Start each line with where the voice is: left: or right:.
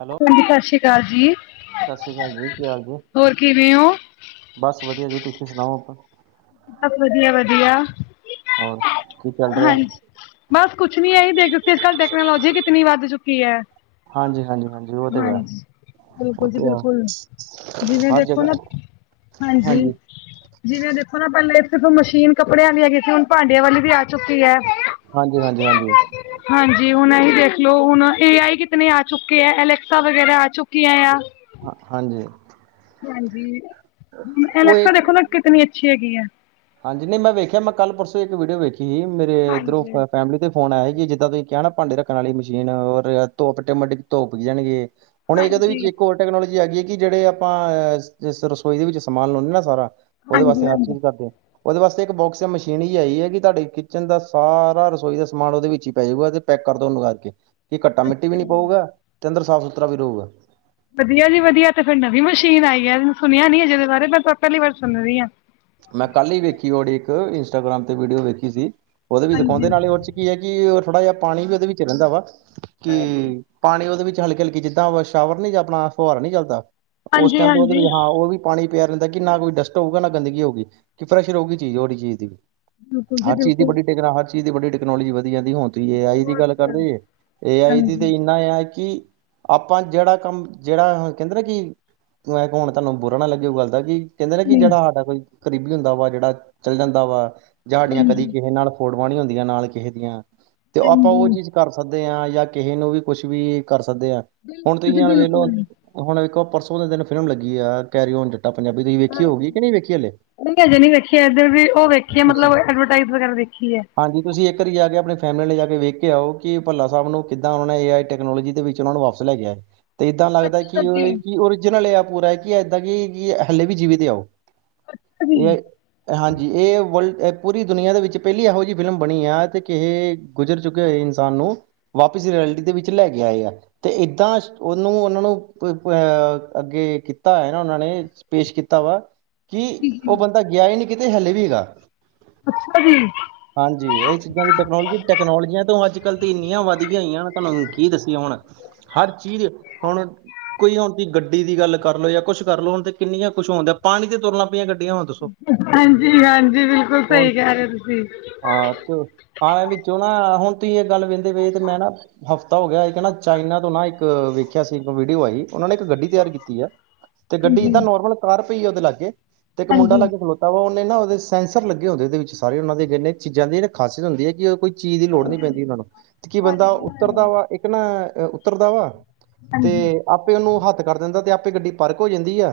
right: Hello
left: ਹਾਂਜੀ। ਸਤਿ ਸ਼੍ਰੀ ਅਕਾਲ ਜੀ।
right: ਸਤਿ ਸ਼੍ਰੀ ਅਕਾਲ ਜੀ ਕੀ ਹਾਲ ਜੀ
left: ਹੋਰ ਕਿਵੇਂ ਹੋ।
right: ਬਸ ਵਧੀਆ। ਜੀ ਤੁਸੀਂ ਸੁਣਾਓ ਆਪਾਂ।
left: ਬਸ ਵਧੀਆ- ਵਧੀਆ [inaudible]
right: ਹੋਰ ਕੀ ਚੱਲ ਰਿਹਾ।
left: ਹਾਂਜੀ ਬਸ ਕੁਛ ਨੀ ਇਹੀ ਦੇਖ ਕੇ ਅੱਜ ਕੱਲ ਟੈਕਨੋਲੋਜੀ ਕਿਤਨੀ ਵੱਧ ਚੁੱਕੀ ਹੈ।
right: ਹਾਂਜੀ- ਹਾਂਜੀ- ਹਾਂਜੀ ਉਹ ਤੇ ਹੈਗਾ।
left: ਹਾਂਜੀ ਬਿਲਕੁਲ ਜੀ ਬਿਲਕੁਲ ਜਿਵੇਂ
right: ਹਰ
left: ਦੇਖੋ
right: ਜਗ੍ਹਾ
left: ਨਾ ਹਾਂਜੀ। ਜਿਵੇਂ ਦੇਖੋ ਨਾ ਪਹਿਲਾਂ ਇਥ ਮਸ਼ੀਨ ਕੱਪੜਿਆਂ ਦੀ ਹੈਗੀ ਸੀ ਹੁਣ ਭਾਂਡਿਆਂ ਵਾਲੀ ਵੀ ਆ ਚੁੱਕੀ ਐ।
right: ਹਾਂਜੀ- ਹਾਂਜੀ- ਹਾਂਜੀ।
left: ਹਾਂਜੀ ਹੁਣ ਅਸੀਂ ਦੇਖਲਓ ਹੁਣ ਏ ਆਈ ਕਿਤੇ ਆ ਚੁੱਕੇ ਆ ਅਲੈਕਸਾ ਵਗੈਰਾ ਆ ਚੁੱਕੀਆਂ ਆ।
right: ਹ ਹਾਂਜੀ।
left: ਹਾਂਜੀ
right: ਉਹ ਇਹ
left: ਅਲੈਕਸਾ ਦੇਖੋ ਨਾ ਕਿਤਨੀ ਅੱਛੀ ਹੈਗੀ ਹੈ।
right: ਹਾਂਜੀ ਨਹੀਂ ਮੈਂ ਵੇਖਿਆ ਮੈਂ ਕੱਲ ਪਰਸੋਂ ਇੱਕ ਵੀਡੀਓ ਵੇਖੀ ਸੀ ਮੇਰੇ ਇੱਧਰੋਂ
left: ਹਾਂਜੀ
right: ਫੈਮਿਲੀ ਦੇ ਫੋਨ ਆਇਆ ਕਿ ਜਿੱਦਾਂ ਤੁਸੀਂ ਕਿਹਾ ਨਾ ਭਾਂਡੇ ਰੱਖਣ ਵਾਲੀ ਮਸ਼ੀਨ ਔਰ ਆਟੋਮੈਟਿਕ ਧੁੱਪ ਜਾਣਗੇ। ਹੁਣ ਇਹਦੇ ਵਿੱਚ
left: ਹਾਂਜੀ
right: ਇੱਕ ਹੋਰ ਟੈਕਨੋਲੋਜੀ ਆ ਗਈ ਹੈ ਕਿ ਜਿਹੜੇ ਆਪਾਂ ਅਹ ਰਸੋਈ ਦੇ ਵਿੱਚ ਸਮਾਨ ਲਾਉਂਣੇ ਨਾ ਸਾਰਾ ਉਹਦੇ
left: ਹਾਂਜੀ
right: ਵਾਸਤੇ ਹਰ
left: ਹਾਂਜੀ
right: ਚੀਜ਼ ਕਰਦੇ ਆ। ਉਹਦੇ ਵਾਸਤੇ ਇੱਕ ਬੋਕਸ ਜਾਂ ਮਸ਼ੀਨ ਹੀ ਆਈ ਹੈ ਕਿ ਤੁਹਾਡੇ ਕਿਚਨ ਦਾ ਸਾਰਾ ਰਸੋਈ ਦਾ ਸਮਾਨ ਉਹਦੇ ਵਿੱਚ ਹੀ ਪੈਜੂਗਾ ਤੇ ਪੈਕ ਕਰਦੋਗਾ ਕੇ ਕਿ ਘੱਟਾ ਮਿੱਟੀ ਵੀ
left: ਅੱਛਾ
right: ਨੀ
left: ਜੀ
right: ਪਊਗਾ ਤੇ ਅੰਦਰ ਸਾਫ਼ ਸੁਥਰਾ ਵੀ ਰਹੇਗਾ।
left: ਵਧੀਆ ਜੀ ਵਧੀਆ ਫਿਰ ਨਵੀਂ ਮਸ਼ੀਨ ਆਈ ਜ ਸੁਣਿਆ ਨੀ ਹੈ ਜਿਹਦੇ ਬਾਰੇ ਮੈਂ ਪਹਿਲੀ ਵਾਰ ਸੁਣ ਰਹੀ ਹਾਂ।
right: ਮੈਂ ਕੱਲ ਹੀ ਵੇਖੀ ੜੀ ਇੱਕ ਇੰਸਟਾਗ੍ਰਾਮ ਤੇ ਵੀਡੀਓ ਵੇਖੀ ਸੀ ਉਹਦੇ ਵੀ
left: ਹਾਂਜੀ
right: ਦਿਖਾਉਂਦੇ ਉਹਦੇ 'ਚ ਕੀ ਹੈ ਕਿ ਉਹ ਥੋੜਾ ਜਿਹਾ ਪਾਣੀ ਵੀ ਉਹਦੇ ਵਿੱਚ ਰਹਿੰਦਾ ਵਾ ਕਿ
left: ਹਾਂਜੀ
right: ਪਾਣੀ ਉਹਦੇ ਵਿੱਚ ਹਲਕੀ- ਹਲਕੀ ਜਿੱਦਾਂ ਸ਼ਾਵਰ ਨੀ ਜਾਂ ਆਪਣਾ ਫੁਹਾਰਾ ਨੀ ਚੱਲਦਾ ਉਸ ਟਾਈਮ ਤੇ ਉਹਦੇ
left: ਹਾਂਜੀ
right: ਹਾਂ ਉਹ ਵੀ ਪਾਣੀ ਪਿਆ ਰਹਿੰਦਾ ਕਿ ਨਾ ਕੋਈ ਡਸਟ ਹੋਊਗਾ ਨਾ ਗੰਦਗੀ ਹੋਊਗੀ ਕਿ ਫਰੈਸ਼ ਰਹੋਗੀ ਚੀਜ਼ ਉਹੀ ਚੀਜ਼ ਦੀ ਵੀ
left: ਬਿਲਕੁਲ ਜੀ
right: ਹਰ ਚੀਜ਼ ਦੀ
left: ਬਿਲਕੁਲ
right: ਵੱਡੀ ਟਕ ਹਰ ਚੀਜ਼ ਦੀ ਵੱਡੀ ਟੈਕਨੋਲੋਜੀ ਵਧ ਜਾਂਦੀ ਹੁਣ ਤੁਸੀਂ ਏ ਆਈ ਦੀ ਗੱਲ
left: ਬਹੁਤ
right: ਕਰਦੇੇ ਜੇ ਏ ਆਈ ਦੀ
left: ਹਾਂਜੀ
right: ਤੇ ਇੰਨਾ ਆ ਕਿ ਆਪਾਂ ਜਿਹੜਾ ਕੰਮ ਜਿਹੜਾ ਕਹਿੰਦੇ ਨਾ ਕਿ ਮੈਂ ਹੁਣ ਤੁਹਾਨੂੰ ਬੁਰਾ ਨਾ ਲੱਗੇ ਉਹ ਗੱਲ ਦਾ ਕਿ ਕਹਿੰਦੇ ਨੇ
left: ਨਹੀਂ
right: ਕਿ
left: ਨਹੀਂ
right: ਜਿਹੜਾ ਸਾਡਾ ਕੋਈ ਕਰੀਬੀ ਹੁੰਦਾ ਵਾ ਜਿਹੜਾ ਚੱਲ ਜਾਂਦਾ ਵਾ ਜਾਂ ਸਾਡੀਆਂ ਕਦੀ
left: ਹਾਂਜੀ
right: ਕਿਸੇ ਨਾਲ ਫੋਟੋਆਂ ਨੀ ਹੁੰਦੀਆਂ ਨਾਲ ਕਿਸੇ ਦੀਆਂ ਤੇ ਆਪਾਂ ਉਹ
left: ਹਾਂਜੀ
right: ਚੀਜ਼ ਕਰ ਸਕਦੇ ਦੇ ਹ ਜਾਂ ਕਿਸੇ ਨੂੰ ਵੀ ਕੁਛ ਵੀ ਕਰ ਸਕਦੇ ਹ ਹੁਣ
left: ਬਿਲਕੁਲ ਜੀ
right: ਤੁਸੀਂ ਹਣ ਵੇਲੋ
left: ਬਿਲਕੁਲ
right: ਹੁਣ ਇੱਕੋ ਪਰਸੋਂ ਦੇ ਦਿਨ ਫਿਲਮ ਲੱਗੀ ਆ ਕੈਰੀ ਓਨ ਜੱਟਾ ਪੰਜਾਬੀ ਤੁਸੀਂ ਵੇਖੀ ਹੋ ਗਈ ਕਿ ਨਹੀਂ ਵੇਖੀ ਹੱਲੇ
left: ਉਹ ਅਜੇ ਨ ਵ ਦੇਖੀਏ ਏਧਰ ਵੀ ਉਹ ਵੇਖੀਏ ਮਤਲਬ ਐਡਵਰਟਾਈਜ਼ ਵਗੈਰਾ ਦੇਖੀ ਹੈ।
right: ਹਾਂਜੀ ਤੁਸੀਂ ਇੱਕ ਵਾਰੀ ਜਾ ਕੇ ਆਪਣੀ ਫੈਮਲੀ ਲਈ ਨੇ ਜਾ ਕੇ ਵੇਖ ਕੇ ਆਓ ਕਿ ਭੱਲਾ ਸਾਹਿਬ ਨੂੰ ਕਿੱਦਾਂ ਉਹਨਾਂ ਨੇ ਏ ਆਈ ਟੈਕਨੋਲੋਜੀ ਦੇ ਵਿੱਚ ਉਹਨਾਂ ਨੂੰ ਵਾਪਸ ਚਲੇ ਗਿਆ। ਤੇ ਇੱਦਾਂ ਲੱਗਦਾ
left: ਅੱਛਾ
right: ਕਿ ਉਹ
left: ਜੀ
right: ਕਿ ਓਰੀਜਨਲ ਇਹ ਪੂਰਾ ਹੈ ਕਿ ਏਦਾਂ ਕਿ ਹਲੇ ਵੀ ਜੀਵਿਤ ਉਹ
left: ਅੱਛਾ ਜੀ
right: ਇਹ ਹਾਂਜੀ ਇਹ ਵਰਲਡ ਪੂਰੀ ਦੁਨੀਆਂ ਦੇ ਵਿੱਚ ਪਹਿਲੀ ਇਹੋ ਜਿਹੀ ਫਿਲਮ ਬਣੀ ਆ ਤੇ ਕਿਹੇ ਗੁਜ਼ਰ ਚੁੱਕੇ ਹੋਏ ਇਨਸਾਨ ਨੂੰ ਵਾਪਿਸ ਰਐਲਿਟੀ ਦੇ ਵਿੱਚ ਲੈ ਕੇ ਆਏ ਆ ਤੇ ਏਦਾਂ ਉਹਨੂੰ ਉਹਨਾਂ ਨੂੰ ਅਹ ਅੱਗੇ ਕੀਤਾ ਹੈ ਨਾ ਉਹਨਾਂ ਨੇ ਪੇਸ਼ ਕੀਤਾ ਵਾ ਕਿ
left: ਜੀ ਜੀ
right: ਉਹ ਬੰਦਾ ਗਿਆ ਹੀ ਨਹੀਂ ਕਿਤੇ ਹਲੇ ਵੀ ਹੈਗਾ।
left: ਅੱਛਾ ਜੀ।
right: ਹਾਂਜੀ। ਇਹ ਚੀਜ਼ਾਂ ਦੀ ਟੈਕਨੋਲਜੀ ਟੈਕਨੋਲੋਜੀਆਂ ਤੋਂ ਅੱਜ ਕੱਲ੍ਹ ਤੇ ਇੰਨੀਆਂ ਵੱਧ ਗਈ ਹੋਈਆਂ ਤੁਹਾਨੂੰ ਕੀ ਦੱਸੀ ਹੁਣ। ਹਰ ਚੀਜ਼ ਹੁਣ। ਕੋਈ ਹੁਣ ਦੀ ਗੱਡੀ ਦੀ ਗੱਲ ਕਰ ਲੋ ਜਾਂ ਕੁਛ ਕਰ ਲਓ ਹੁਣ ਤੇ ਕਿੰਨੀਆਂ ਕੁੱਛ ਹੁੰਦਾ ਪਾਣੀ ਤੇ ਤੁਰਨਾ ਪਈਆਂ ਗੱਡੀਆਂ ਹੁੰ।
left: ਹਾਂਜੀ, ਹਾਂਜੀ। ਬਿਲਕੁਲ
right: ਹੁਣ
left: ਸਹੀ ਕਹਿ ਰਹੇ ਤੁਸੀਂ।
right: ਹਾਂ ਤੇ ਆਂ ਵਿੱਚੋਂ ਨਾ ਹੁਣ ਤੁਸੀਂ ਇਹ ਗੱਲ ਵਹਿੰਦੇ ਵ ਤੇ ਮੈਂ ਨਾ ਹਫ਼ਤਾ ਹੋ ਗਿਆ ਕਹ ਨਾ ਚਾਈਨਾ ਤੋਂ ਨਾ ਇੱਕ ਵੇਖਿਆ ਸੀ ਇੱਕ ਵੀਡੀਓ ਆਈ ਉਹਨਾਂ ਨੇ ਇੱਕ ਗੱਡੀ ਤਿਆਰ ਕੀਤੀ ਆ।
left: [inaudible]
right: ਤੇ ਗੱਡੀ ਜਿੱਦਾਂ ਨੋਰਮਲ ਤਾਰ ਪਈ ਉਹਦੇ ਲਾ ਗਏ ਤੇ ਇੱਕ ਮੁੰਡਾ
left: ਹਾਂਜੀ
right: ਲਾਗੇ ਖਲੋ ਤਾਂ ਉਹਨੇ ਨਾ ਉਹਦੇ ਸੈਂਸਰ ਲੱਗੇ ਹੁੰਦੇ ਉਹਦੇ ਵਿੱਚਾਰੇ ਉਹਨਾਂ ਦੇ ਚੀਜਾਂ ਦੀ ਖਾਸੀਅਤ ਹੁੰਦੀ ਹੈ ਕਿ ਉਹ ਕੋਈ ਚੀਜ਼ ਦੀ ਲੋੜ ਨੀ ਪੈਂਦੀ ਉਹਨਾਂ ਨੂੰ ਤੇ ਕੀ ਬੰਦਾ ਉੱਤਰਦਾ ਵਾ ਇੱਕ ਨਾ ਉੱਤਰਦਾ ਵਾ ਤੇ
left: ਹਾਂਜੀ
right: ਆਪੇ ਉਹਨੂੰ ਹੱਥ ਕਰ ਦਿੰਦਾ ਤੇ ਆਪੇ ਗੱਡੀ ਪਾਰਕ ਹੋ ਜਾਂਦੀ ਹੈ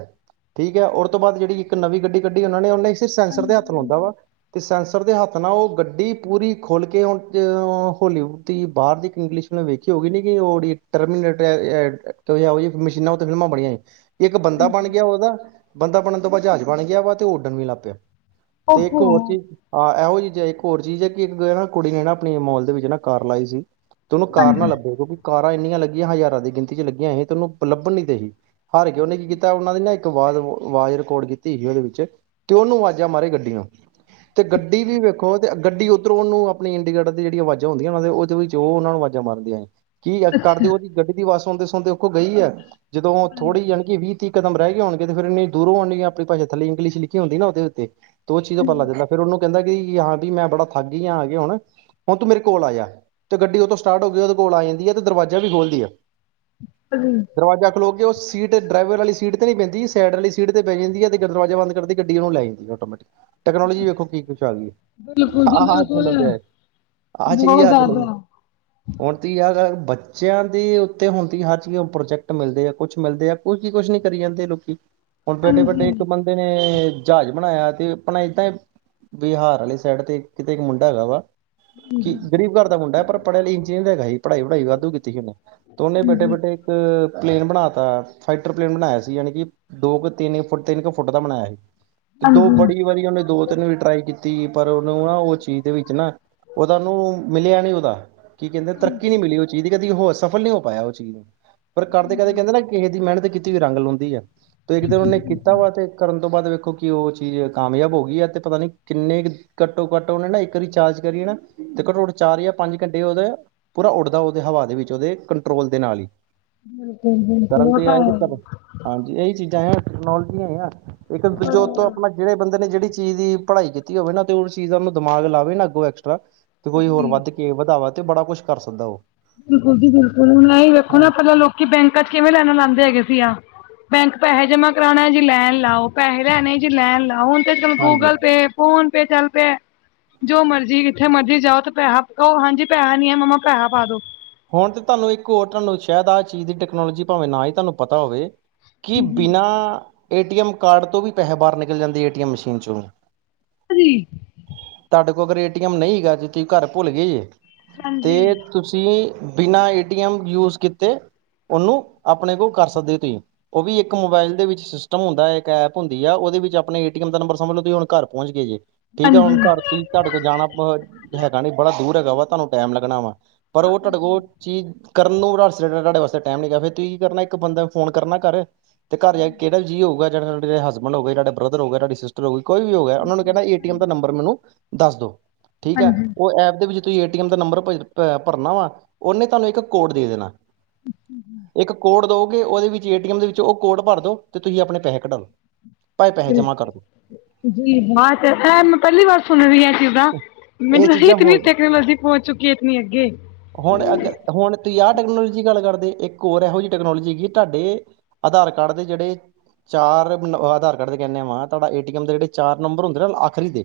right: ਠੀਕ ਆ ਉਹ ਤੋਂ ਬਾਅਦ ਜਿਹੜੀ ਇੱਕ ਨਵੀਂ ਗੱਡੀ ਕੱਢੀ ਉਹ ਨੇ ਸੀ ਸੈਂਸਰ ਹੱਥ ਲਾਉਦਾ ਵਾ ਤੇ ਸੈਂਸਰ ਦੇ ਹੱਥ ਨਾ ਉਹ ਗੱਡੀ ਪੂਰੀ ਖੋਲ ਕੇ ਹੋਲੀ ਦੀ ਬਾਹਰ ਦੀ ਇੱਕ ਇੰਗਲਿਸ਼ ਵੇਖੀ। ਹੋ। ਗਗੀ। ਨ। ਕਿ। ਉਹ। ਟਰਮੀਨ। ਮਸ਼ੀਨਾਂ। ਉਤੇ। ਫਿਲਮਾਂ। ਬਣੀਆਂ। ਸੀ। ਇੱਕ। ਬੰਦਾ। ਬਣ। ਗਿਆ। ਉਹਦਾ। ਬੰਦਾ। ਬਣਨ। ਤੋਂ। ਬਾਅਦ। ਜਹਾਜ਼। ਬਣ। ਗਿਆ। ਵਾ। ਤੇ। ਉਹ। ਉੱਡਣ। ਵੀ। ਲੱ। ਪਿਆ। ਤੇ। ਇੱਕ।
left: ਓਹੋ
right: ਹੋਰ। ਚ। ਆਹ। ਇਹੋ। ਜ। ਚਿਜ਼। ਹੈ। ਇੱਕ। ਹੋਰ। ਚੀਜ਼। ਹੈ। ਕਿ। ਇੱਕ। ਨਾ। ਕੁੜੀ। ਨੇ। ਨਾ। ਆਪਣੀ। ਮੋਲ। ਦੇ। ਵਿੱਚ। ਨਾ। ਕਾਰ। ਲਾਈ। ਸੀ। ਤੈਨੂੰ ਕਾਰ ਨਾ ਲੱਭੇ ਕਿਉਂਕਿ ਕਾਰਾਂ ਇੰਨੀਆਂ ਲੱਗੀਆਂ ਹਜ਼ਾਰਾਂ ਦੀ ਗਿਣਤੀ 'ਚ ਲੱਗੀਆਂਸੀਂ ਤੈਨੂੰ ਲੱਭਣੀ ਦੇ ਸੀ। ਹਾਰ। ਕੇ। ਉਹਨੇ। ਕੀ। ਕੀਤਾ। ਉਹਨਾਂ। ਦੀ। ਨਾ। ਇੱਕ। ਆਵਾਜ਼। ਆਵਾਜ਼। ਰਿਡ। ਕੀਤੀ। ਸੀ। ਉਹਦੇ। ਵਿੱਚ। ਕਿ। ਉਹਨੂੰ। ਆਵਾਜਿਆ। ਮਾਰੇ। ਗੱਡੀਆਂ। ਅਤੇ। ਗੱਡੀ। ਵੀ। ਵੇਖੋ। ਅਤੇ। ਗੱਡੀ। ਉੱਤਰੋਂ। ਉਹਨੂੰ। ਆਪਣੀ। ਇੰਡੀਕੇਟਰ। ਦੀ। ਜਿਹੜੀ। ਆਵਾਜ਼ਾਂ। ਹੁੰਦੀਆਂ। ਨਾ। ਉਹਦੇ। ਵਿੱਚ। ਤੇ। ਉਹ। ਉਹਨਾ। ਨੂੰ। ਆਵਾਜਾਂ। ਮਾਰਦੀਆਂ। ਏ। ਕੀ।
left: ਅੱਛਾ
right: ਕਰਦੇ। ਉਹਦੀ। ਗੱਡੀ। ਦੀ। ਵਵਾਸ। ਸਉਂਦੇ। ਸੌਦੇ। ਉਹਖੋ। ਗਈ। ਹੈਏ। ਜਦੋਂ। ਥੋੜ੍ਹੀ। ਜਾਣੀ। ਵੀ। ਤੀਹ। ਕਦਮ। ਰਹਿ। ਗ। ਹੋਣਗੇ। ਤੇ। ਫਿਰੰਨੇ। ਦੂਰੋਂ। ਹੋਣ। ਆਪਣੀਾ। ਥੱਲ। ਇੰਗਲਿ। ਲਿਖੀ। ਹੁੰਦੀ ਨਾ ਉਹਦੇ ਉੱਤੇ ਦੋ। ਚੀਜ਼। ਤੋਂ। ਪੱਲਾ। ਦਦਾ। ਫਿਰ। ਉਹਨੂੰ। ਕਹਿੰਦਾ। ਹਾਂ। ਵੀ। ਮੈਂ। ਬੜਾ। ਥਾ। ਗਈ। ਆ। ਆ। ਗ। ਹੁਣ। ਹੁਣ। ਤੂੰ। ਮੇਰੇ। ਕੋਲ। ਆਇਆ। ਤੇ। ਗੱਡੀ। ਉਹਦੋਂ। ਸਟਾਰਟ। ਹੋ। ਗਈ। ਉਹਦੇ। ਕੋਲ। ਆ। ਜਾਂਦੀ। ਹੈ। ਤੇ। ਦਰਵਾਜ਼ਾ। ਵੀ। ਖੋਲ੍ਹਦੀ। ਹੈ।
left: ਹ।
right: ਦਰਵਾਜ਼ਾ। ਖਲੋਗੇ। ਉਹ। ਸੀਟ। ਡਰਾਈਵਰ। ਵਾਲੀ। ਸੀਟ। ਤੇ। ਨਹੀਂ। ਪੈਂਦੀ। ਸਾਈਡ। ਵਾਲੀ। ਸੀਟ। ਤੇ। ਪੈ। ਜਾਂਦੀ। ਤੇ। ਦਰਵਾਜ਼ਾ। ਬੰ। ਕਰ। ਗੱਡੀ। ਉਹ। ਨੂੰ। ਲੈ। ਜਾਂਦੀ। ਆਟੋਮੈਟਿਕ। ਟਕਨੋਲੋਜੀ। ਵੇਖੋ। ਕੀ। ਕੁਛ। ਆ। ਗਈ। ਹੈ।
left: ਬਿਲਕੁਲ ਜੀ ਬਿਲਕੁਲ
right: ਆਥੱਲਦੇ। ਆਏ। ਆਹ। ਚੀਜ਼। ਆ। ਚਲ।
left: ਹਮ।
right: ਹੁਣ। ਤ। ਯ। ਬੱਚਿਆਂ। ਦੇ। ਉੱਤੇ। ਹੁਣ। ਤ। ਹਰ। ਚੀਜ਼। ਪ੍ਰੋਜੈਕਟ। ਮਿਲਦੇ। ਆ। ਕੁਛ। ਮਿਲਦੇ। ਆ। ਕੋਈ। ਕੀ। ਕੁਛ। ਨੀ। ਕਰੀ। ਜਾਂਦੇ। ਲੋਕੀ। ਹੁਣ। ਬੇਡੇ। ਵੱਡੇ।
left: ਹਾਂਜੀ
right: ਇੱਕ। ਬ। ਦੇ। ਨੇ। ਜਹਾਜ਼। ਬਣਾਇਆ। ਤੇ। ਆਪਣਾ। ਏਦਾਂ। ਬਿਹਾਰ। ਵਾਲੀ। ਸਾਈਡ। ਤੇ। ਕਿਤੇ। ਇੱਕ। ਮੁੰਡਾ। ਹੈਗਾ। ਵਾ। ਕਿ। ਗਰੀਬ। ਘਰ। ਦਾ। ਮੁੰਾ। ਪਰ। ਪੜਿਆ। ਇੰਨੀਅਰ। ਹੈਗਾ। ਸੀ। ਪੜ੍ਹਾਈ। ਵੜਾਈ। ਵਾਧ। ਕੀਤੀ। ਸੀਨੇ। ਤ। ਉਹਨੇ। ਬੈਠੇ। ਬੈਠੇ। ਇੱਕ। ਪਲੇਨ। ਬਣਾ। ਤਾ। ਫਾਈਟਰ। ਪਲੇਨ। ਬਣਾਇਆ। ਸੀ। ਯਾਨੀ। ਕਿ। ਦੋ। ਕੁ। ਤਿੰਨ। ਫੁੱਟ। ਤਿੰਨ। ਕੁ। ਫੁੱਟ। ਦਾ। ਬਣਾਇਆ। ਸੀ। ਤੇ। ਦੋ।
left: ਹਾਂਜੀ
right: ਬੜੀ। ਵਾਰੀ। ਉਹਨੇ। ਦੋ। ਤਿੰਨ। ਵੀ। ਟਰਾਈ। ਕੀਤੀ। ਪਰ। ਉਹਨੂੰ। ਨਾ। ਉਹ। ਚੀਜ਼। ਦੇ। ਵਿੱਚ। ਨਾ। ਉਹਦਾਨੂੰ। ਮਿਲਿਆ। ਨਹੀਂ। ਉਹਦਾ। ਕੀ। ਕਹਿੰਦੇ। ਤਰੱਕੀ। ਨਹੀਂੀ। ਮਿਲੀ। ਉਹ। ਚੀਜ਼। ਦੀ। ਕਦੀ। ਹੋ। ਸਫਲ। ਨਹੀਂੀ। ਹੋ। ਪਾਇਆ। ਉਹ। ਚੀਜ਼। ਨੂੰ। ਪਰ। ਕਰਦੇ। ਕਦੇ। ਕਹਿੰਦੇ। ਨਾ। ਕਿਸੇ। ਦੀ। ਮਿਹਨਤ। ਕੀਤੀ। ਵੀ। ਰੰਗ। ਲਾਉਂਦੀ। ਹੈ। ਉਹਨਾਂ। ਨੇ। ਕੀਤਾ। ਵਾ। ਤੇ। ਕਰਨ। ਤੋਂ। ਬਾਅਦ। ਵੇਖੋ। ਕਿ। ਉਹ। ਚੀਜ਼। ਕਾਮਯਾਬ। ਹੋ। ਗਈ। ਆ। ਤੇ। ਪਤਾ। ਨੀ। ਕਿੰਨੇ। ਕੁ। ਘੱਟੋ। ਘੱਟ। ਉਹਨੇ। ਨਾ। ਇੱਕਚਾਰਜ। ਕਰੀਏ। ਨਾ। ਤੇ। ਘੱਟੋ। ਘੱਟੋ। ਚਾਰ। ਜਾਂ। ਪੰਜ। ਘੰਟੇ। ਉਹਦੇ। ਪੂਰਾ। ਉੱਡਦਾ। ਉਹਦੇ। ਹਵਾ। ਦੇ। ਵਿੱਚ। ਉਹਦੇ। ਕੰਟਰੋਲ। ਦੇ। ਨਾਲ। ਹੀ।
left: ਬਿਲਕੁਲ ਬਿਲਕੁਲ
right: ਕਰਨ।
left: ਉਹ
right: ਤੇ।
left: ਤਾਂ
right: ਆਏ। ਤੇ।
left: ਹੈ
right: ਕਰਨ।
left: ਹੀ।
right: ਹਾਂਜੀ। ਇਹੀ। ਚੀਜ਼ਾਂ। ਹੈ। ਟੈਕਨੋਲੋਜੀ। ਹੈ। ਆ। ਇੱਕ। ਦ। ਜੋ।
left: ਬੜੀਆਂ
right: ਉਤੋਂ। ਆਪਣਾ। ਜਿਹੜੇ। ਬੰਦੇ। ਨੇ। ਜਿਹੜੀ। ਚੀਜ਼। ਦੀ। ਪੜ੍ਹਾਈ। ਕੀਤੀ। ਹੋਵੇ। ਨਾ। ਤੇ। ਉਹ। ਚੀਜ਼। ਦਾ। ਦਿਮਾਗ। ਲਾਵੇ। ਨਾ। ਅੱਗੋਂ। ਐਕਸਟਰਾ। ਤੇ। ਕੋਈ। ਹੋਰ।
left: ਜੀ
right: ਵੱਧ। ਕੇ। ਵਧਾਵਾਮ ਤੇ। ਬੜਾ। ਕੁਛ। ਕਰ। ਸਕਦਾ। ਉਹ।
left: ਬਿਲਕੁਲ। ਜੀ। ਬਿਲਕੁਲ। ਹੁਣ। ਵੇਖੋ।
right: ਹਾਂ
left: ਨਾ। ਪਹਿਲਾਂ। ਲੋਕੀ। ਬੈਂਕਾਂ। ਚ। ਕਿਵੇਂ। ਲੈਣਾ। ਲਾਦੇ। ਹੈਗੇ। ਸੀ। ਆ। ਬੈਂਕ। ਪੈਸੇ। ਜਮਾ। ਕਰਾਉਣਾ। ਜੀ। ਲੈਣ। ਲਾਓ। ਪੈਸੇ। ਲੈਣੇ। ਜੀ। ਲੈਣ। ਲਾਓ। ਹੁਣ। ਤੇ। ਚਲ।
right: ਹਾਂਜੀ
left: ਗੂਗਲ। ਪੇ। ਫੋਨ। ਪੇ। ਚੱਲ। ਪੇ। ਜੋ। ਮਰਜੀੀ। ਕਿੱਥੇ। ਮਰਜ਼ੀ। ਜਾਓ। ਤੇ। ਪੈਸਾ। ਕਹੋ। ਹਾਂਜੀ। ਪੈਸਾ। ਨੀ। ਹੈ। ਮੰਮਾ। ਪੈਸਾ। ਪਾ। ਦੋ।
right: ਹੁਣ। ਤਾਂ। ਤੁਹਾਨੂੰ। ਇੱਕ। ਹੋਰ। ਤੁਹਾਨੂੰ। ਸ਼ਾਇਦ। ਆਹ। ਚੀਜ਼। ਦੀ। ਟੈਕਨੋਲੋਜੀ। ਭਾਵੇਂ। ਨਾ। ਹੀ। ਤੁਹਾਨੂੰ। ਪਤਾ। ਹੋਵੇ। ਕੀ।
left: ਹਾਂਜੀ ਜੀ
right: ਬਿਨਾਂ। ਏਟੀਐਮ। ਕਾਰਡ। ਤੋਂ। ਵੀ। ਪੈਸੇ। ਬਾਹਰ। ਨਿਕਲ। ਜਾਂਦੇ। ਏਟੀਐਮ। ਮਸ਼ੀਨ। ਚੋਂ।
left: ਾਂਜੀ।
right: ਤੁਹਾਡੇ। ਕੋਲ। ਕੋ। ਏਟੀਐਮ। ਨਹੀਂਗਾ। ਅਜੇ। ਤੁਸੀਂ। ਘਰ। ਭੁੱਲ। ਗਏ। ਜੇ।
left: ਹਾਂਜੀ
right: ਤੇ। ਤੁਸੀਂ। ਬਿਨਾਂ। ਏਟੀਐਮ। ਯੂਜ। ਕੀਤੇ। ਉਹਨੂੰ। ਆਪਣੇ। ਕੋਲ। ਕਰ। ਸਕਦੇ। ਹੋ। ਤੁਸੀਂ। ਉਹ। ਵੀ। ਇੱਕ। ਮੋਬਾਇਲ। ਦੇ। ਵਿੱਚ। ਸਿਸਟਮ। ਹੁੰਦਾ। ਹੈ। ਇੱਕ। ਐਪ। ਹੁੰਦੀ। ਆ। ਉਹਦੇ। ਵਿੱਚ। ਆਪਣੇ। ਏ। ਟੀਐਮ। ਦਾ। ਨੰਬਰ। ਸਮਭ। ਲੋ। ਤੁਸੀਂ। ਹੁਣ। ਘਰ। ਪਹੁੰਚ। ਗਏ। ਜੇ। ਠੀਕ ਆ ਹੁਣ
left: ਹਾਂਜੀ।
right: ਘਰ ਤੁਸੀਂ ਤੁਹਾਡੇ ਕੋਲ ਜਾਣਾ ਹੈਗਾ ਨੀ ਬੜਾ ਦੂਰ ਹੈਗਾ ਵਾ ਤੁਹਾਨੂੰ ਟਾਈਮ ਲੱਗਣਾ ਵਾ ਪਰ ਉਹ ਤੁਹਾਡੇ ਕੋਲ ਚੀਜ਼ ਕਰਨ ਨੂੰ ਤੁਹਾਡੇ ਵਾਸਤੇ ਟਾਈਮ ਨੀ ਫੇਰ ਤੁਸੀਂ ਕੀ ਕਰਨਾ ਇੱਕ ਬੰਦਾ ਫੋਨ ਕਰਨਾ ਕਾਰ। ਤੇ ਘਰ ਜਾ ਕੇ ਕਿਹੜ ਵੀ ਜੀ ਹੋਉਗਾ ਜੜਾ ਹਸਬੈਂਡ ਹੋਗਏ ਤੁਹਾਡ ਬ੍ਰਦਰ ਹੋਗਾ ਤੁਹਾਡੀ ਸਿਸਟਰ ਕੋਈ ਵੀ ਹੋ ਗਿਆ। ਉਹ ਨੂੰ ਕਹਿੰ ਏਟੀਮ ਦਾ ਨੰਬਰ ਮੈਨੂੰ ਦੱਸ ਦੋ ਠੀਕ
left: ਹਾਂਜੀ,
right: ਹੈ, ਉਹ ਐਪ ਦੇ ਵਿੱਚ ਤੁਸੀਂ ਏਟੀਐਮ ਦਾ ਨੰਬਰ ਭਰਨਾ ਵਾ ਉਹਨੇ ਤੁਹਾਨੂੰ ਇੱਕ ਕੋਡ ਦੇ ਦੇਣਾ। ਇੱਕ ਕੋਡ ਦਓਗੇ ਉਹਦੇ ਵਿੱਚ ਏਟੀਐਮ ਦੇ ਵਿੱਚ ਉਹ ਕੋਡ ਭਰ ਦੋ ਤੇ ਤੁਸੀਂ ਆਪਣੇ ਪੈਸੇ ਕਢਾਾਲਓ ਭਾਵੇ ਪੈਸੇ ਜਮਾ ਕਰਦੋ।
left: ਜੀ ਹਾਂ ਤੇ ਮੈਂ ਪਹਿਲੀ ਵਾਰ ਸੁਣ ਰਹੀ ਹਾਂ ਕਿਦਾਂ।
right: ਇਹ
left: ਮੈਨੂੰ ਏਹੀ
right: ਚੀਜ਼ਾਂ
left: ਇਤਨੀ
right: ਹੋ
left: ਟੈਕਨੋਲੋਜੀ ਪਹੁੰਚ ਚੁੱਕੀ ਇਤਨੀ ਅੱਗੇ।
right: ਹੁਣ ਅੱਗ ਹੁਣ ਤੁਸੀਂ ਆਹ ਟੈਕਨੋਲੋਜੀ ਗੱਲ ਕਰਦੇ ਇੱਕ ਹੋਰ ਇਹੋ ਜਿਹੀ ਟੈਕਨੋਲੋਜੀ ਹੈਗੀ ਤੁਹਾਡੇ ਆਧਾਰ। ਕਾਰਡ। ਦੇ। ਜਿਹੜੇ। ਚਾਰ। ਆਧਾਰ। ਕਾਰਡ। ਦੇ। ਕਹਿੰਦੇ। ਆ। ਵਾਂ। ਤੁਹਾਡਾ। ਏ। ਟੀਐੱਮ। ਦੇ। ਜਿਹੜੇ। ਚਾਰ। ਨੰਬਰ। ਹੁੰਦੇ। ਨਾ। ਆਖਰੀ। ਦੇ।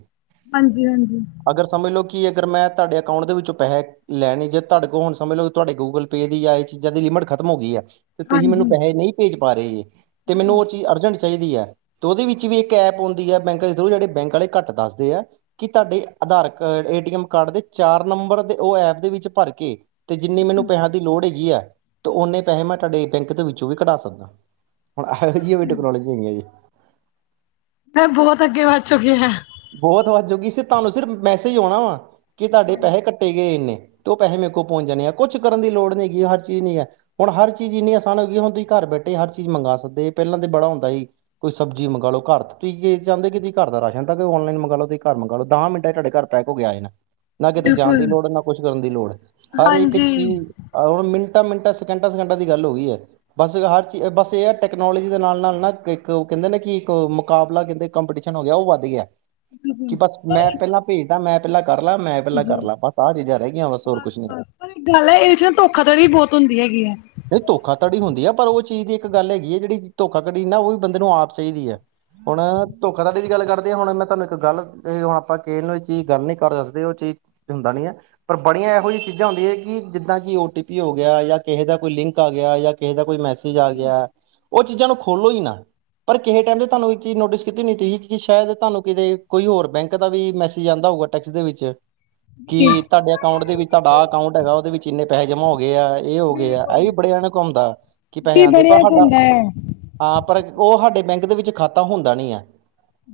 left: ਹਾਂਜੀ। ਹਾਂਜੀ।
right: ਅਗਰ ਸਮਝ ਲਓ ਕਿ ਅਗਰ ਮੈਂ ਤੁਹਾਡੇ ਅਕਾਊਂਟ ਦੇ ਵਿੱਚੋਂ ਪੈਸੇ ਲੈਣੇ ਜੇ ਤੁਹਾਡੇ ਕੋਲ ਹੁਣ ਸਮਝ ਲਓ ਤੁਹਾਡੇ ਗੂਗਲ ਪੇ ਦੀ ਜਾਂ ਇਹ ਚੀਜ਼ਾਂ ਦੀ ਲਿਮਟ ਖਤਮ ਹੋ ਗਈ ਆ। ਤੇ ਤੁਸੀਂ ਮੈਨੂੰ
left: ਹਾਂਜੀ
right: ਪੈਸੇ ਨਹੀਂ ਭੇਜ ਪਾ ਰਹੇ ਜੀ ਤੇ ਮੈਨੂੰ ਉਹ ਚੀਜ਼ ਅਰਜੈਂਟ ਚਾਹੀਦੀ ਹੈ। ਤੇ ਉਹਦੇ ਵਿੱਚ ਵੀ ਇੱਕ ਐਪ ਆੁੰਦੀ ਹੈ ਬੈਂਕ ਦੇ ਥਰ ਜਿਹੜੇ ਬੈਂਕ ਵਾਲੇ ਘੱਟ ਦੱਸਦੇ ਆ। ਕੀ ਤੁਹਾਡੇ ਆਧਾਰ ਏਟੀਐਮ ਕਾਰਡ ਦੇ ਚਾਰ ਨੰਬਰ ਦੇ ਉਹ ਐਪ ਦੇ ਵਿੱਚ ਭਰ ਤੇ ਜਿੰਨੀ ਮੈਨੂੰ ਪੈਸਾ ਦੀ ਲੋੜ ਹੈਗੀ ਹੈ। ਤੇ ਓਨੇ ਪੈਸੇ ਮੈਂ ਤੁਹਾਡੇ ਬੈਂਕ ਦੇ ਵਿੱਚੋਂ ਵੀ ਕਟਾ ਸਕਦਾ। ਹੁਣ ਇਹੋ ਜਹੀ ਵੀ ਟੈਕਨੋਲੋਜੀ ਹੈਗੀ ਹੈ ਜੀ।
left: ਤੇ ਏ ਬਹੁਤ ਅੱਗੇ ਵੱਧ ਚੁੱਕੀ ਹੈ।
right: ਬਹੁਤ ਵਾਦ ਚੂਕੀ ਸੀ ਤੁਹਾਨੂੰ ਸਿਰ ਮੈਸੇਜ ਆਉਣਾ ਵਾ ਕਿ ਤੁਹਾਡੇ ਪੈਸੇ ਕੱਟੇ ਕਟੇ ਗਏ ਇੰਨੇ ਤੇ ਉਹ ਪੈਸੇ ਮੇਰੇ ਕੋਲ ਪਹੁੰਚ ਜਾਣੇ ਆ ਕੁਛ ਕਰਨ ਦੀ ਲੋੜ ਨਹੀਂ ਹੈਗੀ ਹਰ ਚੀਜ਼ ਨੀ ਹੈ। ਹੁਣ ਹਰ ਚੀਜ਼ ਇੰਨੀ ਆਸਾਨ ਹੋ ਗਈ, ਹੁਣ ਤੁਸੀਂ ਘਰ ਬੈਠੇ ਹਰ ਚੀਜ਼ ਮੰਗਵਾ ਸਕਦੇ ਪਹਿਲਾਂ ਤੇ ਬੜਾ ਹੁੰਦਾ ਸੀ। ਕੋਈ ਸਬਜ਼ੀ ਮੰਗਵਾ ਲਓ ਘਰ ਤੁਸੀਂ ਇਹ ਚਾਹੁੰਦੇ ਕਿ ਤੁਸੀਂ ਘਰ ਦਾ ਰਾਸ਼ਨ ਓਨਲਾਈਨ ਮੰਗ ਲਓ ਤੁਸੀਂ ਘਰ ਮੰਗਾਲਓ ਦਹ ਮਿੰਟ ਚ ਤੁਹਾਡੇ ਘਰ ਪੈਕ ਹੋ ਕੇ ਆ ਯਾਨਾ। ਨਾ ਕਿਤੇ ਜਾਣ ਦੀ
left: ਬਿਲਕੁਲ,
right: ਲੋੜ ਨਾ ਕੁਛ ਕਰਨ ਦੀ ਲੋੜ ਹਰ ਇੱਕ
left: ਹਾਂਜੀ
right: ਚੀਜ਼ ਆਹ ਹੁਣ ਮਿੰਟਾਂ, ਮਿੰਟਾਂ ਸਕੈਂਟਾਂ, ਸਕੈਂਟਾਂ ਦੀ ਗੱਲ ਹੋ ਗਈ ਹੈ। ਬਸ ਹਰ ਚੀਜ਼ ਬਸ ਇਹ ਹੈ ਟੈਕਨੋਲੋਜੀ ਦੇ ਨਾਲ- ਨਾਲ ਨਾ ਇੱਕ ਉਹ ਕਹਿੰਦੇ ਨਾ ਕਿ ਇੱਕ ਮੁਕਾਬਲਾ ਕਹਿੰਦੇ ਕੰਪਟੀਸ਼ਨ ਹੋ ਗਿਆ ਉਹ ਵੱਧ ਗਿਆ। ਕਿ
left: ਬਿਲਕੁਲ
right: ਬਸ
left: ਪਰ
right: ਮੈਂ
left: ਇੱਕ
right: ਪਹਿਲਾਂ ਭੇਜਦਾ ਮੈਂ ਪਹਿਲਾਂ ਕਰ ਲਾ ਮੈਂ ਪਹਿਲਾਂ
left: ਜੀ
right: ਕਰ ਲਾ ਬਸ ਆਹ ਚੀਜ਼ਾਂ ਰਹਿ ਗਈਆਂ ਬਸ ਹੋਰ ਕੁਛ ਨੀ
left: ਪਰ ਗੱਲ ਹੈ, ਇਹਦੇ ਚ ਨਾ ਧੋਖਾਧੜੀ ਵੀ ਬਹੁਤ ਹੁੰਦੀ ਹੈਗੀ ਹੈ।
right: ਨਹੀਂ ਧੋਖਾਧੜੀ ਹੁੰਦੀ ਹੈ, ਪਰ ਉਹ ਚੀਜ਼ ਦੀ ਇੱਕ ਗੱਲ ਹੈਗੀ ਹੈ, ਜਿਹੜੀ ਧੋਖਾ ਕੜੀ ਨਾ ਉਹ ਵੀ ਬੰਦੇ ਨੂੰ ਆਪ ਚਾਹੀਦੀ ਹੈ। ਹੁਣ ਧੋਖਾਧੜੀ ਦੀ ਗੱਲ ਕਰ ਹੁਣ ਮੈਂ ਤੁਹਾਨੂੰ ਇੱਕ ਗੱਲ ਹੁਣ ਆਪਾਂ ਕਿਸ ਨੂੰ ਇਹ ਚੀਜ਼ ਗੱਲ ਨੀ ਕਰ ਦੱਸਦੇ ਉਹ ਚੀਜ਼ ਹੁੰਦਾ ਨੀ ਹੈ। ਪਰ ਬੜੀਆਂ ਇਹੋ ਜਹੀ ਚੀਜ਼ਾਂ ਹੁੰਦੀਆਂ ਕਿ ਜਿੱਦਾਂ ਕਿ ਓ ਟੀ ਪੀ ਹੋ ਗਿਆ ਜਾਂ ਕਿਸੇ ਦਾ ਕੋਈ ਲਿੰਕ ਆ ਗਿਆ ਜਾਂ ਕਿਸੇ ਦਾ ਕੋਈ ਮੈ ਆ ਗਿਆ, ਉਹ ਚੀਜ਼ਾਂ ਨੂੰ ਖੋਲੋ ਹੀ ਨਾ ਪਰ ਕਿਸੇ ਟਾਈਮ ਤੇ ਤੁਹਾਨੂੰ ਇੱਕ ਚੀਜ਼ ਨੋਟਿਸ ਕੀਤੀ ਨੀ ਤੁਸੀਂ ਸ਼ਾਇਦ ਤੁਹਾਨੂੰ ਕਿਤੇ ਕੋਈ ਹੋਰ ਬੈਂਕ ਦਾ ਵੀ ਮੈਸੇਜ ਆਉਂਦਾ ਹੋਊਗਾ ਟੈਕਸ ਦੇ ਵਿੱਚ ਕਿ
left: ਜੀ
right: ਤੁਹਾਡੇ ਅਕਾਊਟ ਦੇ ਵਿੱਚ ਤੁਹਾਡਾ ਅਕਾਊਂਟ ਹੈਗਾ, ਉਹਦੇ ਵਿੱਚੰਨੇ ਪੈਸੇ ਜਮਾ ਹੋ ਗਏ ਹੈ। ਇਹ ਹੋ ਗਏ ਆ ਇਹ
left: ਬਿਲਕੁਲ
right: ਵੀ ਬੜੇ ਜਾਣੇ ਘੁੰਮਦਾ ਕਿ ਪੈਸੇ
left: ਜੀ
right: ਆਉਂਦੇ ਪਰ
left: ਬੜਿਆ
right: ਸਾਡਾ।
left: ਹੁੰਦਾ ਹੈ।
right: ਹਾਂ ਪਰ ਉਹ ਸਾਡੇ ਬੈਂਕ ਦੇ ਵਿੱਚ ਖਾਤਾ ਹੁੰਦਾ ਨੀ ਆ।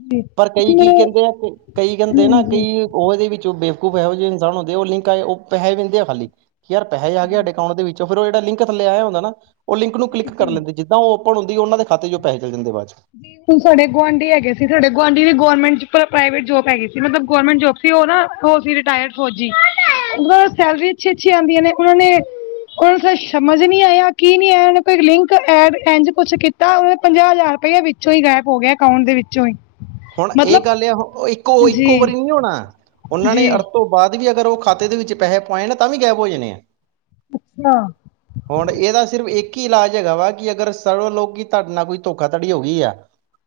left: ਜੀ
right: ਪਰ
left: ਹੁਣ
right: ਕਈ ਕੀ
left: ਮੇਰੇ
right: ਕਹਿੰਦੇ ਆ ਕਈ ਕਹਿੰਦੇ ਨਾ
left: ਹਾਂਜੀ
right: ਕਈ। ਉਹ ਉਹਦੇ ਵਿੱਚ ਬੇਵਕੂਫ ਇਹੋ ਜਿਹੇ ਇਨਸਾਨ ਹੁੰਦੇ ਉਹ ਲਿੰਕ ਆਏ ਉਹ ਪੈਸੇ ਦਹਿੰਦੇ ਆ ਖਾਲੀ। ਯਾਰ ਪੈਸੇ ਆਏਡੇ ਅਕਾਊਟ ਦੇ ਵਿੱਚੋਂ ਫਿਰ ਉਹ ਜਹੜ ਲਿੰਕ ਥੱਲੇਇ ਹੁੰਦਾ ਨਾ ਉਹ ਲਿੰਕ ਨੂੰ ਕਿੱ ਕਰ
left: ਬਿਲਕੁਲ।
right: ਲੈਂਦੇ। ਜਿੱਦਾਂ ਓਪ ਹੁੰਦੀ ਉਹਨਾਂ ਖਾਤੇ 'ਚ ਪੈਸੇ ਚਲ ਜਾਂਦੇ ਬਾਅਦ ਚ
left: ਸਾਡੇ ਗੁਆਂਢੀ ਹੈਗੇ ਸੀ, ਸਾਡੇ ਗੁਆਂਢੀ ਦੀ ਗੌਰਰਮੈਂਟ ਪ੍ਰਾਈਵੇਟ ਜੋਬ ਹੈਗੀ ਸੀ ਮਤਲਬ ਗੌਰਰਮੈਂਟ ਜੋਬ ਸੀ ਉਹ ਨਾ ਉਹ ਸੀ ਰਿਟਾਇਰਡ ਫੌਜੀ ਮਤਲਬ ਸੈਲਰੀ ਅੱਛੀ ਅੱਛੀ ਆਉਂਦੀਆਂ ਨੇ ਉਹਨਾਂ ਨੇ ਉਹਨੂੰ ਸਮਝ ਨੀ ਆਇਆ ਕੀ ਨੀ ਆਇਆ ਉਹਨੇ ਕੋਈ ਲਿੰਕ ਐਡ ਇੰ ਕੁਛ ਕੀਤਾ ਉਹਨੇ ਪੰਜਾਹ ਹਜ਼ਾਰ ਰੁਪਆ ਵਿੱਚੋਂ ਹੀ ਗਾਇਬ ਹੋ ਗਿਆ ਅਕਾਊਂਟ ਦੇ ਵਿੱਚੋਂ ਹੀ
right: ਹੁਣ ਇਹ
left: ਮਤਲਬ
right: ਗੱਲ ਆ ਇੱਕੋ ਇੱਕੋ
left: ਜੀ
right: ਵਾਰੀ ਨਹੀਂ ਹੋਣਾ ਉਹਨਾਂ ਨੇ
left: ਜੀ
right: ਤੋਂ ਬਾਅਦ ਵੀ ਅਗਰ ਉਹ ਖਾਤੇ ਦੇ ਵਿੱਚ ਪੈਸੇ ਪਾਏ ਨਾ ਤਾਂ ਵੀ ਗੈਬ ਹੋ ਜਾਣੇ ਆ
left: ਅੱਛਾ।
right: ਹੁਣ ਇਹਦਾ ਸਿਰਫ ਇੱਕ ਹੀ ਇਲਾਜ ਹੈਗਾ ਵਾ ਕਿ ਅਗਰ ਸਰ ਲੋਕੀ ਤੁਹਾਡੇ ਨਾਲ ਕੋਈ ਧੋਖਾਧੜੀ ਹੋ ਗਈ ਆ।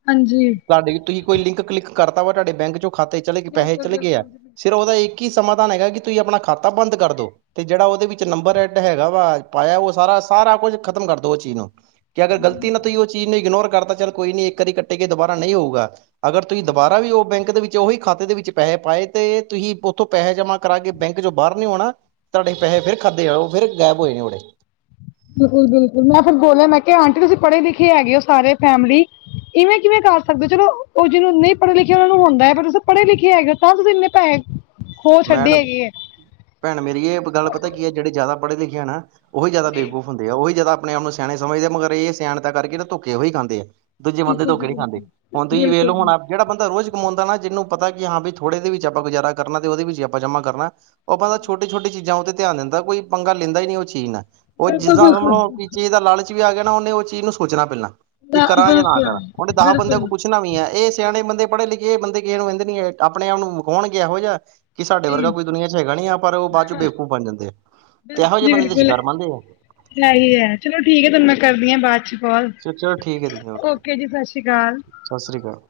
left: ਹਾਂਜੀ।
right: ਸਾਡੇ ਤੁਸੀਂ ਕੋਈ ਲਿੰਕ ਕਲਿੱਕ ਕਰਤਾ ਵਾ ਤੁਹਾਡੇ ਬੈਂਕ ਚੋਂ ਖਾਤੇ ਚਲੇ ਗਏ ਪੈਸੇ
left: ਬਿਲਕੁਲ
right: ਚਲੇ ਗਏ ਆ
left: ਬਿਲਕੁਲ ਜੀ
right: ਸਿਰਫ ਉਹਦਾ। ਕੀ ਸਮਾਧਾਨ ਹੈਗਾ ਕਿ ਤੁਸੀਂ ਆਪਣਾ ਖਾਤਾ ਬੰਦ ਕਰਦੋ। ਤੇ ਜਿਹੜਾ ਉਹਦੇ ਵਿੱਚ ਨੰਬਰ ਐਡ ਹੈਗਾ ਵਾ ਪਾਇਆ ਉਹ ਸਾਰਾ ਸਾਰਾ ਕੁਝ ਖ਼ਤਮ ਕਰ ਦੋ ਉਹ ਚੀਜ਼ ਨੂੰ। ਕਿ ਅਗਰ ਗਲਤੀ ਨਾਲ ਤੁਸੀਂ ਉਹ ਚੀਜ਼ ਨੂੰ ਇਗਨੋਰ ਕਰਦਾ ਚੱਲ ਕੋਈ ਨ ਇੱਕ ਵਾਰੀ ਕੱਟੇ ਗਏ ਦੁਬਾਰਾ ਨਹੀਂ ਹੋਊਗਾ। ਅਗਰ ਤੁਸੀਂ ਦੁਬਾਰਾ ਵੀ ਉਹ ਬੈਂਕ ਦੇ ਵਿੱਚ। ਉਹੀ ਖਾਤੇ ਦੇ ਵਿੱਚ ਪੈਸੇ ਪਾਏ ਤੇ ਤੁਸੀਂ ਉੱਥੋਂ ਪੈਸੇ ਜਮਾ ਕਰਾ ਕੇ ਬੈਂਕ ਚੋਂ ਬਾਹਰ ਨੀ ਆਉਣਾ। ਤੁਹਾਡੇ ਪੈਸੇ ਫਿਰ ਖਾਤੇ ਆਓ ਫਿਰ ਗਾਇਬ ਹੋਏ ਨੇ ਉੜੇ।
left: ਬਿਲਕੁਲ, ਬਿਲਕੁਲ ਮੈਂ ਫਿਰ ਬੋਲਿਆ ਮੈਂ ਕਿਹਾ ਆਂਟੀ ਤੁਸੀਂ ਪੜ੍ਹੇ ਲਿਖੇ ਹੈਗੇ ਹੋ ਸਾਰੇ ਫੈਮਿਲੀ। ਇਵੇਂ ਕਿਵੇਂ ਕਰ ਸਕਦੇ ਹੋ ਚਲੋ ਉਹ ਜਿਹਨੂੰ ਨਹੀਂ ਪੜ੍ਹੇ ਲਿਖੇ ਉਹਨਾਂ ਨੂੰ ਹੁੰਦਾ ਹੈ, ਪਰ ਤੁ ਪੜ੍ਹੇ ਲਿਖੇ ਹੈਗੇ ਤਾਂ ਤੁਸੀਂ ਇੰਨੇ ਪੈਸੇ। ਖੋ
right: ਮੈਂ
left: ਛੱਡੇ
right: ਨਾ
left: ਹੈਗੇ ਹੈ
right: ਭੈਣ ਮੇਰੀਏ ਇਕ ਗੱਲ ਪਤਾ ਕੀ ਹੈ, ਜਿਹੜੇ ਜ਼ਿਆਦਾ ਪੜ੍ਹੇ ਲਿਖੇ ਆ ਨਾ। ਉਹੀ ਜ਼ਿਆਦਾ
left: ਜੀ
right: ਬੇਵਕੂਫ ਹੁੰਦੇ ਆ, ਉਹੀ ਜਿਆਦਾ ਆਪਣੇ ਆਪ ਨੂੰ ਸਿਆਣੇ ਸਮਝਦੇ ਆ ਮਗਰ ਇਹ ਸਿਆਣਤਾਂ ਕਰਕੇ ਧੋਖੇ ਉਹੀ ਖਾਂਦੇ ਆ। ਦੂਜੇ ਬੰਦੇ
left: ਬਿਲਕੁਲ ਜੀ
right: ਧੋਖੇ ਨਹੀਂ ਖਾਂਦੇ ਹੁਣ ਤੁਸੀਂ ਵੇਖ ਲ
left: ਬਿਲਕੁਲ ਬਿਲਕੁਲ
right: ਹੁਣ। ਜਿਹੜਾ ਬੰਦਾ ਰੋਜ਼ ਕਮਾਉਦਾ ਨਾ ਜਿਹਨੂੰ ਪਤਾ ਕਿ ਹਾਂ ਵੀ ਥੋੜ੍ਹੇ ਦੇ ਵਿੱਚ ਆਪਾਂ ਗੁਜਾਰਾ ਕਰਨਾ। ਉਹਦੇ ਵਿੱਚ ਆਪਾਂ ਜਮਾਂ ਕਰਨਾ ਉਹ ਬੰਦਾ ਛੋਟੀ ਛੋਟੀ ਚੀਜ਼ਾਂ ਉੱਤੇ ਧਿਆਨ ਦਿੰਦਾ ਕੋਈ ਪੰਗਾ ਲੈਂਦਾ ਹੀ ਨੀ ਉਹ ਚੀਜ਼ ਨਾਲ। ਉਹ
left: ਬਿਲਕੁਲ
right: ਜਿੱਦਾਂ ਸਮਝ
left: ਬਿਲਕੁਲ
right: ਲਓ ਕਿਸੇ ਚੀਜ਼ ਦਾ ਲਾਲਚ ਵੀ ਆ ਗਿਆ ਨਾ ਉਹਨੇ ਉਹ ਚੀਜ਼ ਨੂੰ ਸੋਚਣਾ ਪਹਿਲਾਂ। ਕਿ ਕਰਾਂ ਜਾਂ ਨਾ ਕਰਾਂ
left: ਬਿਲਕੁਲ
right: ਉਹਨੇ ਦਸ ਬੰਦਿਆਂ
left: ਬਿਲਕੁਲ
right: ਕੋ ਪੁੱਛ। ਪੁਛਣਾ ਵੀ ਆ ਇਹ ਸਿਆਣੇ ਬੰਦੇ ਪੜ੍ਹੇ ਲਿਖੇ ਇਹ ਬੰਦੇ ਕਿਸੇ ਨੂੰ ਕਹਿੰਦੇ ਨੀ ਆਪਣੇ ਆਪ ਨੂੰ ਵਿਖਾਉਣ ਗੇ ਇਹੋ ਜਿਹਾ। ਕਿ ਸਾਡੇ ਵਰਗਾ
left: ਜੀ
right: ਕੋਈ ਦੁਨੀਆਂ ਚ ਹੈਗਾ ਨੀ ਆ ਪਰ ਉਹ ਬਾਅਦ ਚ ਬੇਵਕੂਫ ਬਣ ਜਾਂਦੇ ਆ। ਤੇ ਇਹੋ ਜਿਹੇ ਬੰਦੇ ਤੇ ਸ਼ਿਕਾਰ ਬਣਦੇ ਆ।
left: ਇਹੀ ਹੈ, ਚਲੋ ਠੀਕ ਹੈ ਤੁਹਾਨੂੰ ਮੈਂ ਕਰਦੀ ਹਾਂ ਬਾਅਦ ਚ ਕੋਲ
right: ਚਲੋ ਠੀਕ ਹੈ ਦੀਦੀ
left: ਓਕੇ ਜੀ, ਸਤਿ ਸ਼੍ਰੀ ਅਕਾਲ।
right: ਸਤਿ ਸ਼੍ਰੀ ਅਕਾਲ।